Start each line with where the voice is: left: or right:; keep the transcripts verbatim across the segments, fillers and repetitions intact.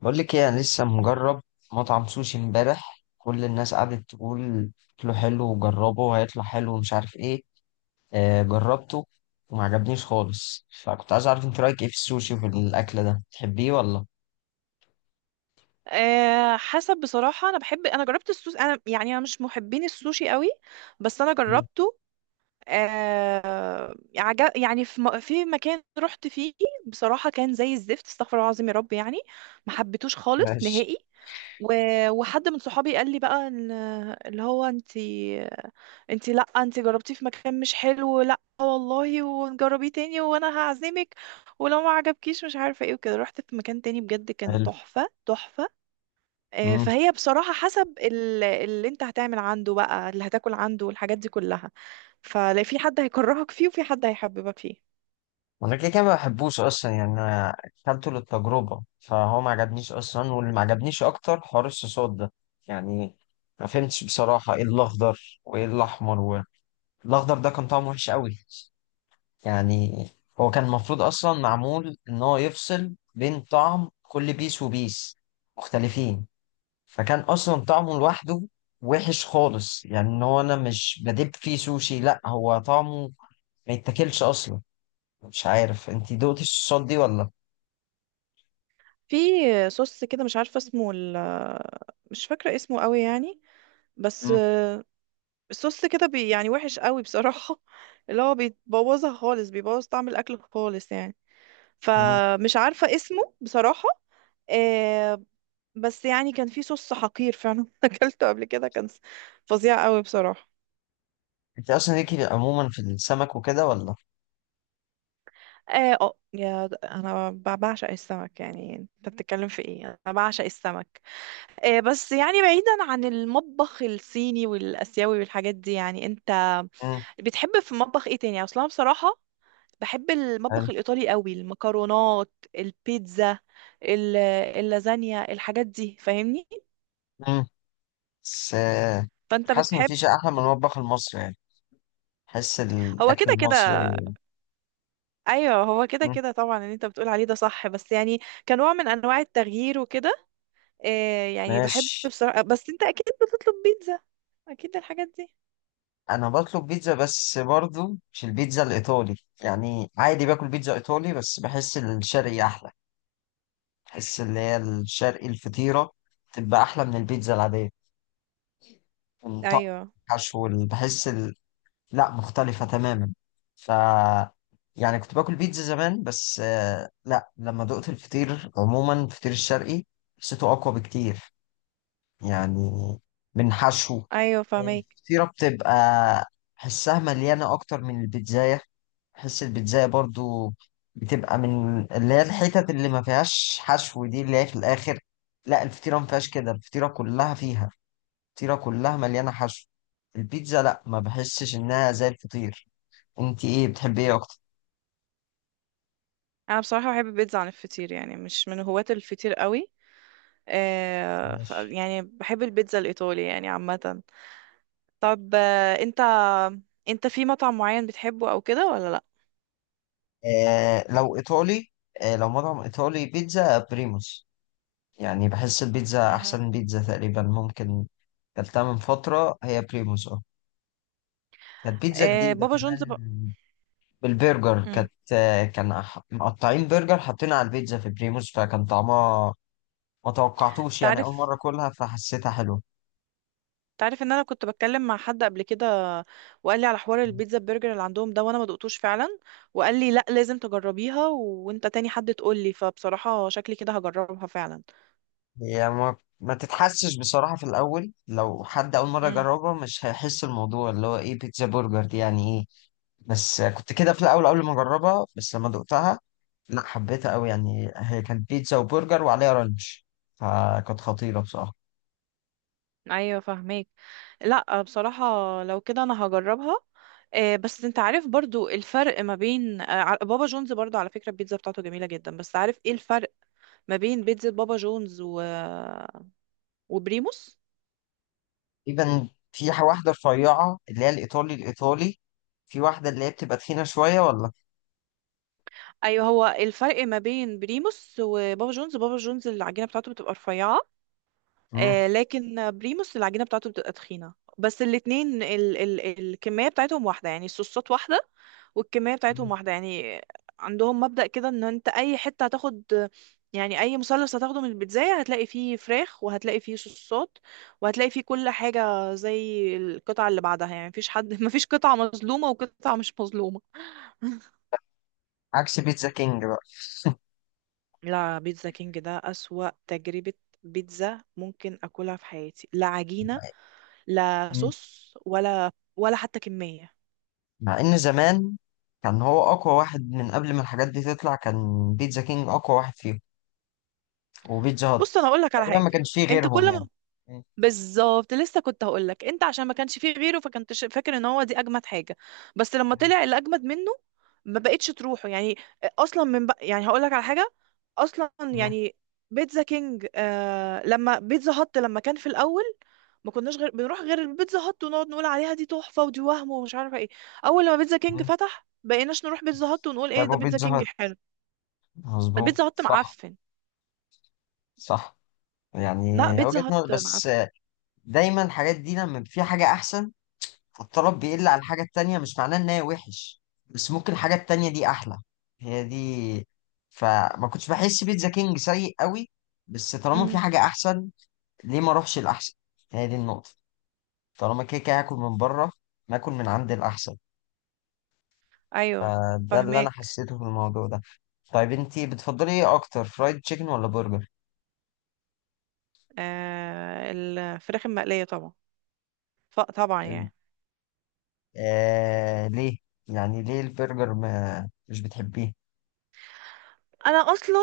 left: بقول لك ايه، انا لسه مجرب مطعم سوشي امبارح. كل الناس قعدت تقول اكله حلو وجربه وهيطلع حلو ومش عارف ايه. آه جربته وما عجبنيش خالص، فكنت عايز اعرف انت رايك ايه في السوشي وفي الاكل ده، تحبيه ولا؟
right: أه حسب بصراحة أنا بحب أنا جربت السوشي، أنا يعني أنا مش محبين السوشي قوي، بس أنا
left: مم.
right: جربته. أه عجب يعني في, م... في مكان رحت فيه، بصراحة كان زي الزفت، استغفر الله العظيم يا رب، يعني ما حبيتوش خالص
left: ماشي.
right: نهائي. و... وحد من صحابي قال لي بقى إن- اللي هو انتي انتي لا، انتي جربتيه في مكان مش حلو، لا والله ونجربيه تاني وانا هعزمك ولو ما عجبكيش مش عارفه ايه وكده. رحت في مكان تاني، بجد كان
left: حلو.
right: تحفه تحفه. آه،
left: امم
right: فهي بصراحة حسب ال- اللي انت هتعمل عنده بقى، اللي هتاكل عنده والحاجات دي كلها، فلا في حد هيكرهك فيه وفي حد هيحببك فيه.
left: انا كده كده ما بحبوش اصلا يعني، انا اكلته للتجربه فهو ما عجبنيش اصلا، واللي ما عجبنيش اكتر حوار الصوصات ده يعني. ما فهمتش بصراحه ايه الاخضر وايه الاحمر و... الاخضر ده كان طعمه وحش قوي يعني. هو كان المفروض اصلا معمول ان هو يفصل بين طعم كل بيس وبيس مختلفين، فكان اصلا طعمه لوحده وحش خالص يعني، ان هو انا مش بدب فيه سوشي، لا هو طعمه ما يتاكلش اصلا. مش عارف انت دوقتي الصوصات دي ولا؟
right: في صوص كده مش عارفة اسمه ال- مش فاكرة اسمه قوي يعني، بس
left: مم.
right: آه، الصوص كده بي يعني وحش قوي بصراحة اللي هو بيبوظها خالص، بيبوظ طعم الأكل خالص يعني،
left: مم.
right: فمش عارفة اسمه بصراحة. آه، بس يعني كان في صوص حقير فعلا أكلته قبل كده، كان فظيع قوي بصراحة.
left: انت اصلا ليكي عموما في السمك وكده ولا؟
right: اه آه، يا انا ب- بعشق السمك، يعني انت بتتكلم في ايه، انا بعشق السمك. آه، بس يعني بعيدا عن المطبخ الصيني والاسيوي والحاجات دي، يعني انت
left: مم.
right: بتحب في المطبخ ايه تاني اصلا بصراحة؟ بحب
left: حلو.
right: المطبخ الايطالي قوي، المكرونات، البيتزا، ال- اللازانيا، الحاجات دي فاهمني.
left: مم. بس آه،
right: فانت
left: حاسس ان
right: بتحب؟
left: مفيش احلى من المطبخ المصري يعني. حس
right: هو
left: الاكل
right: كده
left: المصري.
right: كده. ايوه هو كده
left: مم.
right: كده طبعا، اللي انت بتقول عليه ده صح، بس يعني كنوع من انواع التغيير وكده. آه يعني بحب
left: ماشي.
right: بصراحة، بس انت اكيد بتطلب بيتزا، اكيد الحاجات دي.
left: انا بطلب بيتزا بس برضو مش البيتزا الايطالي، يعني عادي باكل بيتزا ايطالي بس بحس الشرقي احلى. بحس اللي هي الشرقي الفطيره تبقى احلى من البيتزا العاديه. الطعم،
right: ايوه.
left: الحشو ال- بحس ال... لا، مختلفه تماما. ف يعني كنت باكل بيتزا زمان بس آه، لا، لما دقت الفطير عموما الفطير الشرقي حسيته اقوى بكتير يعني، من حشو
right: ايوه فاهمك.
left: الفطيرة. بتبقى حسها مليانة أكتر من البيتزاية. حس البيتزاية برضو بتبقى من اللي هي الحتت اللي ما فيهاش حشو دي، اللي هي في الآخر. لا، الفطيرة ما فيهاش كده، الفطيرة كلها فيها، الفطيرة كلها مليانة حشو. البيتزا لا، ما بحسش إنها زي الفطير. أنت إيه بتحبي إيه أكتر؟
right: انا بصراحة بحب البيتزا عن الفطير، يعني مش من هواة الفطير قوي. آه ف
left: ماشي.
right: يعني بحب البيتزا الايطالي يعني عامة. طب آه انت، انت في مطعم معين بتحبه او كده، ولا لا؟
left: آه لو إيطالي آه لو مطعم إيطالي بيتزا بريموس. يعني بحس البيتزا
right: مم.
left: أحسن بيتزا تقريبا ممكن. كلتها من فترة هي بريموس اه. كانت بيتزا
right: آه
left: جديدة
right: بابا جونز
left: كمان
right: ب...
left: بالبرجر
right: مم.
left: كانت. كان أح- مقطعين برجر حاطينها على البيتزا في بريموس، فكان طعمها ما توقعتوش. يعني أول
right: تعرف،
left: مرة أكلها فحسيتها حلوة.
right: تعرف ان انا كنت بتكلم مع حد قبل كده وقال لي على حوار البيتزا برجر اللي عندهم ده، وانا ما دقتوش فعلا، وقال لي لا لازم تجربيها، و- وانت تاني حد تقول لي، فبصراحة شكلي كده هجربها فعلا.
left: هي ما, ما تتحسش بصراحة في الأول، لو حد أول مرة
right: امم.
left: يجربها مش هيحس الموضوع اللي هو إيه بيتزا برجر دي يعني إيه. بس كنت كده في الأول قبل ما أجربها، بس لما دقتها لا حبيتها قوي. يعني هي كانت بيتزا وبرجر وعليها رانش، فكانت خطيرة بصراحة.
right: ايوه فاهمك. لا بصراحة لو كده انا هجربها. آه، بس انت عارف برضو الفرق ما بين آه، ع- بابا جونز، برضو على فكرة البيتزا بتاعته جميلة جدا، بس عارف ايه الفرق ما بين بيتزا بابا جونز و... وبريموس؟
left: تقريبا في واحدة رفيعة اللي هي الإيطالي الإيطالي، في واحدة اللي هي بتبقى تخينة شوية ولا؟
right: ايوه هو الفرق ما بين بريموس وبابا جونز، بابا جونز العجينه بتاعته بتبقى رفيعه،
left: مم.
right: آه لكن بريموس العجينه بتاعته بتبقى تخينه. بس الاتنين ال ال الكميه بتاعتهم واحده، يعني الصوصات واحده والكميه بتاعتهم
left: مم.
right: واحده يعني. عندهم مبدأ كده ان انت اي حته هتاخد، يعني اي مثلث هتاخده من البيتزاية هتلاقي فيه فراخ وهتلاقي فيه صوصات وهتلاقي فيه كل حاجه زي القطعه اللي بعدها، يعني مفيش حد مفيش قطعه مظلومه وقطعه مش مظلومه.
left: عكس بيتزا كينج بقى.
right: لا بيتزا كينج ده أسوأ تجربة بيتزا ممكن أكلها في حياتي، لا عجينة، لا
left: مم.
right: صوص، ولا ولا حتى كمية.
left: مع إن زمان كان هو أقوى واحد، من قبل ما الحاجات دي تطلع كان بيتزا كينج أقوى واحد فيهم وبيتزا هات.
right: بص أنا أقول لك على
left: تقريبا
right: حاجة.
left: ما كانش فيه
right: أنت
left: غيرهم
right: كل
left: يعني.
right: ما
left: مم.
right: بالظبط، لسه كنت هقول لك، انت عشان ما كانش فيه غيره فكنت ش- فاكر ان هو دي اجمد حاجه، بس لما طلع اللي اجمد منه ما بقتش تروحه يعني. اصلا من بق... يعني هقول لك على حاجه، اصلا
left: مم.
right: يعني بيتزا كينج آه لما بيتزا هات لما كان في الاول، ما كناش غير بنروح غير البيتزا هات ونقعد نقول عليها دي تحفه ودي وهم ومش عارفه ايه. اول لما بيتزا كينج
left: مم.
right: فتح بقيناش نروح بيتزا هات ونقول ايه
left: طيب
right: ده بيتزا
left: وبيتزا
right: كينج
left: هات
right: حلو.
left: مظبوط
right: البيتزا هات
left: صح.
right: معفن.
left: صح يعني
right: لا بيتزا
left: وجهة
right: هات
left: نظر بس.
right: معفن.
left: دايما الحاجات دي لما في حاجة أحسن فالطلب بيقل على الحاجة التانية، مش معناه إن هي وحش بس ممكن الحاجة التانية دي أحلى. هي دي. فما كنتش بحس بيتزا كينج سيء قوي، بس طالما في
right: امم.
left: حاجة أحسن ليه ما أروحش الأحسن؟ هي دي النقطة. طالما كده كده هاكل من بره، ما آكل من عند الأحسن.
right: ايوه
left: فده اللي أنا
right: فهماك.
left: حسيته في الموضوع ده. طيب أنتي بتفضلي إيه أكتر، فرايد تشيكن ولا برجر؟
right: آه الفراخ المقلية طبعا. ف- طبعا
left: ال-
right: يعني.
left: آه ليه؟ يعني ليه البرجر ما مش بتحبيه؟
right: انا اصلا،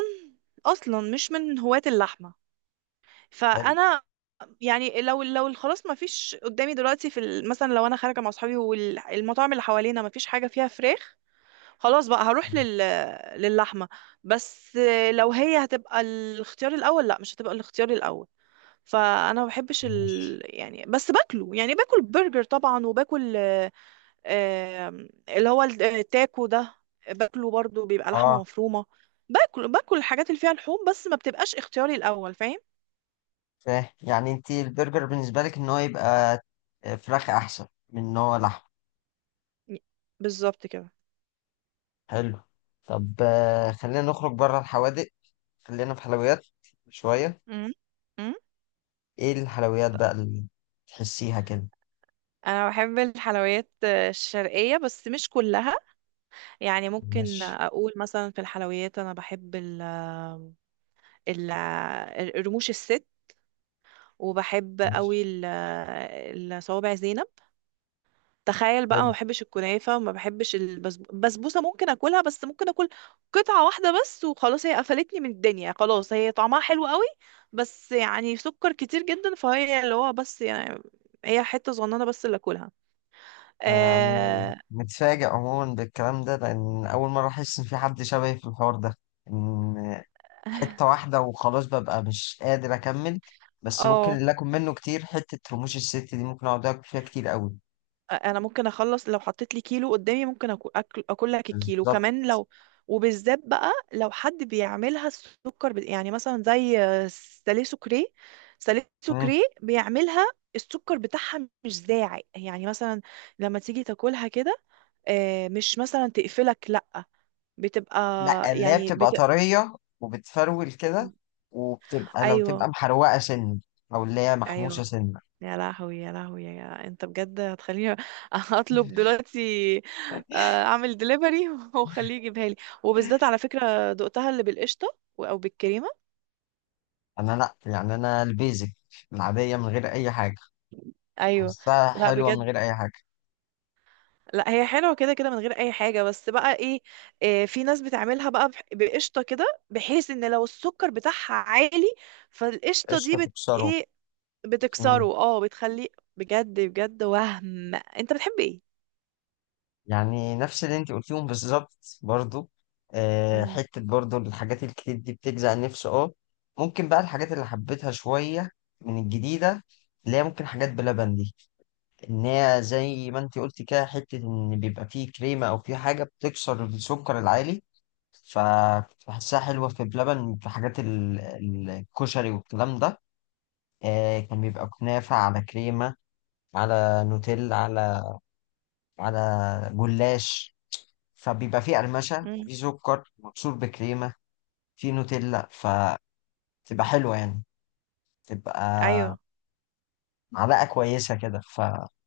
right: اصلا مش من هواة اللحمة،
left: حلو.
right: فانا يعني لو لو خلاص ما فيش قدامي دلوقتي في ال- مثلا لو انا خارجة مع اصحابي والمطاعم اللي حوالينا ما فيش حاجة فيها فراخ، خلاص بقى هروح لل للحمة. بس لو هي هتبقى الاختيار الاول، لا مش هتبقى الاختيار الاول. فانا ما بحبش
left: ماشي.
right: ال... يعني بس باكله، يعني باكل برجر طبعا وباكل آم، اللي هو التاكو ده، باكله برضو بيبقى لحمة
left: اه.
right: مفرومة. باكل باكل الحاجات اللي فيها لحوم، بس ما بتبقاش اختياري الأول، فاهم؟
left: فاهم، يعني انت البرجر بالنسبة لك ان هو يبقى آه، فراخ احسن من ان هو لحم.
right: بالظبط كده.
left: حلو. طب آه، خلينا نخرج بره الحوادق، خلينا في حلويات شوية.
right: مم. مم.
left: ايه الحلويات بقى اللي تحسيها كده؟
right: انا بحب الحلويات آه، الشرقية بس مش كلها. يعني ممكن
left: ماشي.
right: اقول مثلا في الحلويات انا بحب ال ال رموش الست، وبحب قوي
left: ماشي.
right: ال- آه، الصوابع زينب. تخيل بقى ما
left: حلو.
right: بحبش الكنافه وما بحبش البسبوسه، ممكن اكلها بس ممكن اكل قطعه واحده بس وخلاص، هي قفلتني من الدنيا، خلاص هي طعمها حلو قوي بس يعني سكر كتير جدا، فهي اللي هو بس يعني هي حته صغننه بس اللي اكلها.
left: يعني
right: اه.
left: متفاجئ عموما بالكلام ده، لأن أول مرة أحس إن في حد شبهي في الحوار ده، إن حتة واحدة وخلاص ببقى مش قادر أكمل. بس ممكن اللي آكل منه كتير حتة رموش الست دي، ممكن أقعد آكل فيها كتير قوي.
right: انا ممكن اخلص، لو حطيت لي كيلو قدامي ممكن أكو- اكل اكل لك الكيلو
left: بالظبط.
right: كمان لو. وبالذات بقى لو حد بيعملها السكر بت- يعني مثلا زي سالي سكري، سالي
left: مم.
right: سكري بيعملها السكر بتاعها مش زاعي، يعني مثلا لما تيجي تاكلها كده، آه، مش مثلا تقفلك، لا بتبقى
left: لأ اللي هي
right: يعني
left: بتبقى
right: بت...
left: طرية وبتفرول كده، وبتبقى لو تبقى
right: ايوه.
left: محروقة سن أو اللي هي محموشة
right: ايوه.
left: سن.
right: يا لهوي يا لهوي، يا انت بجد هتخليني اطلب دلوقتي، آه، اعمل دليفري وخليه يجيبها لي. وبالذات على فكرة دقتها اللي بالقشطة و- او بالكريمة.
left: أنا لأ، يعني أنا البيزك العادية من غير أي حاجة
right: ايوه.
left: أحسها
right: لا
left: حلوة من
right: بجد،
left: غير أي حاجة.
right: لا هي حلوة كده كده من غير اي حاجة، بس بقى ايه، آه، في ناس بتعملها بقى بح- بقشطة كده، بحيث ان لو السكر بتاعها عالي فالقشطة دي
left: قشطة
right: بت
left: تكسره.
right: ايه، بتكسره. اه بتخليه، بجد بجد. وهم انت بتحب ايه؟
left: يعني نفس اللي انت قلتيهم بالظبط برضو، آه،
right: امم.
left: حتة برضو الحاجات الكتير دي بتجزع النفس اه. ممكن بقى الحاجات اللي حبيتها شوية من الجديدة، اللي هي ممكن حاجات بلبن دي، ان هي زي ما انت قلتي كده حتة ان بيبقى فيه كريمة او فيه حاجة بتكسر السكر العالي، فبحسها حلوة في بلبن، في حاجات ال- ال- الكشري والكلام ده. آه، كان بيبقى كنافة على كريمة، على نوتيل، على على جلاش. فبيبقى فيه قرمشة
right: امم.
left: وفيه سكر مبشور بكريمة، فيه نوتيلا فتبقى حلوة يعني، تبقى
right: ايوه.
left: معلقة كويسة كده ف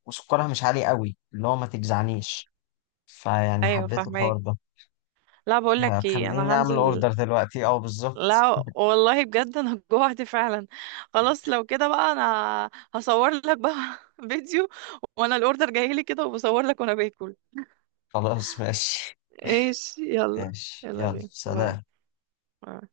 left: وسكرها مش عالي قوي اللي هو ما تجزعنيش. فيعني
right: ايوه
left: حبيت
right: فاهمك.
left: الحوار ده.
right: لا بقول لك ايه
left: هتخليني
right: انا
left: أعمل
right: هنزل.
left: أوردر دلوقتي أه بالظبط.
right: لا والله بجد انا جوعت فعلا. خلاص لو كده بقى انا هصور لك بقى فيديو وانا الاوردر جاي لي كده، وبصور لك وانا باكل.
left: خلاص ماشي.
right: ايش يلا.
left: ماشي
right: يلا
left: يلا
right: بينا باي.
left: سلام.
right: باي.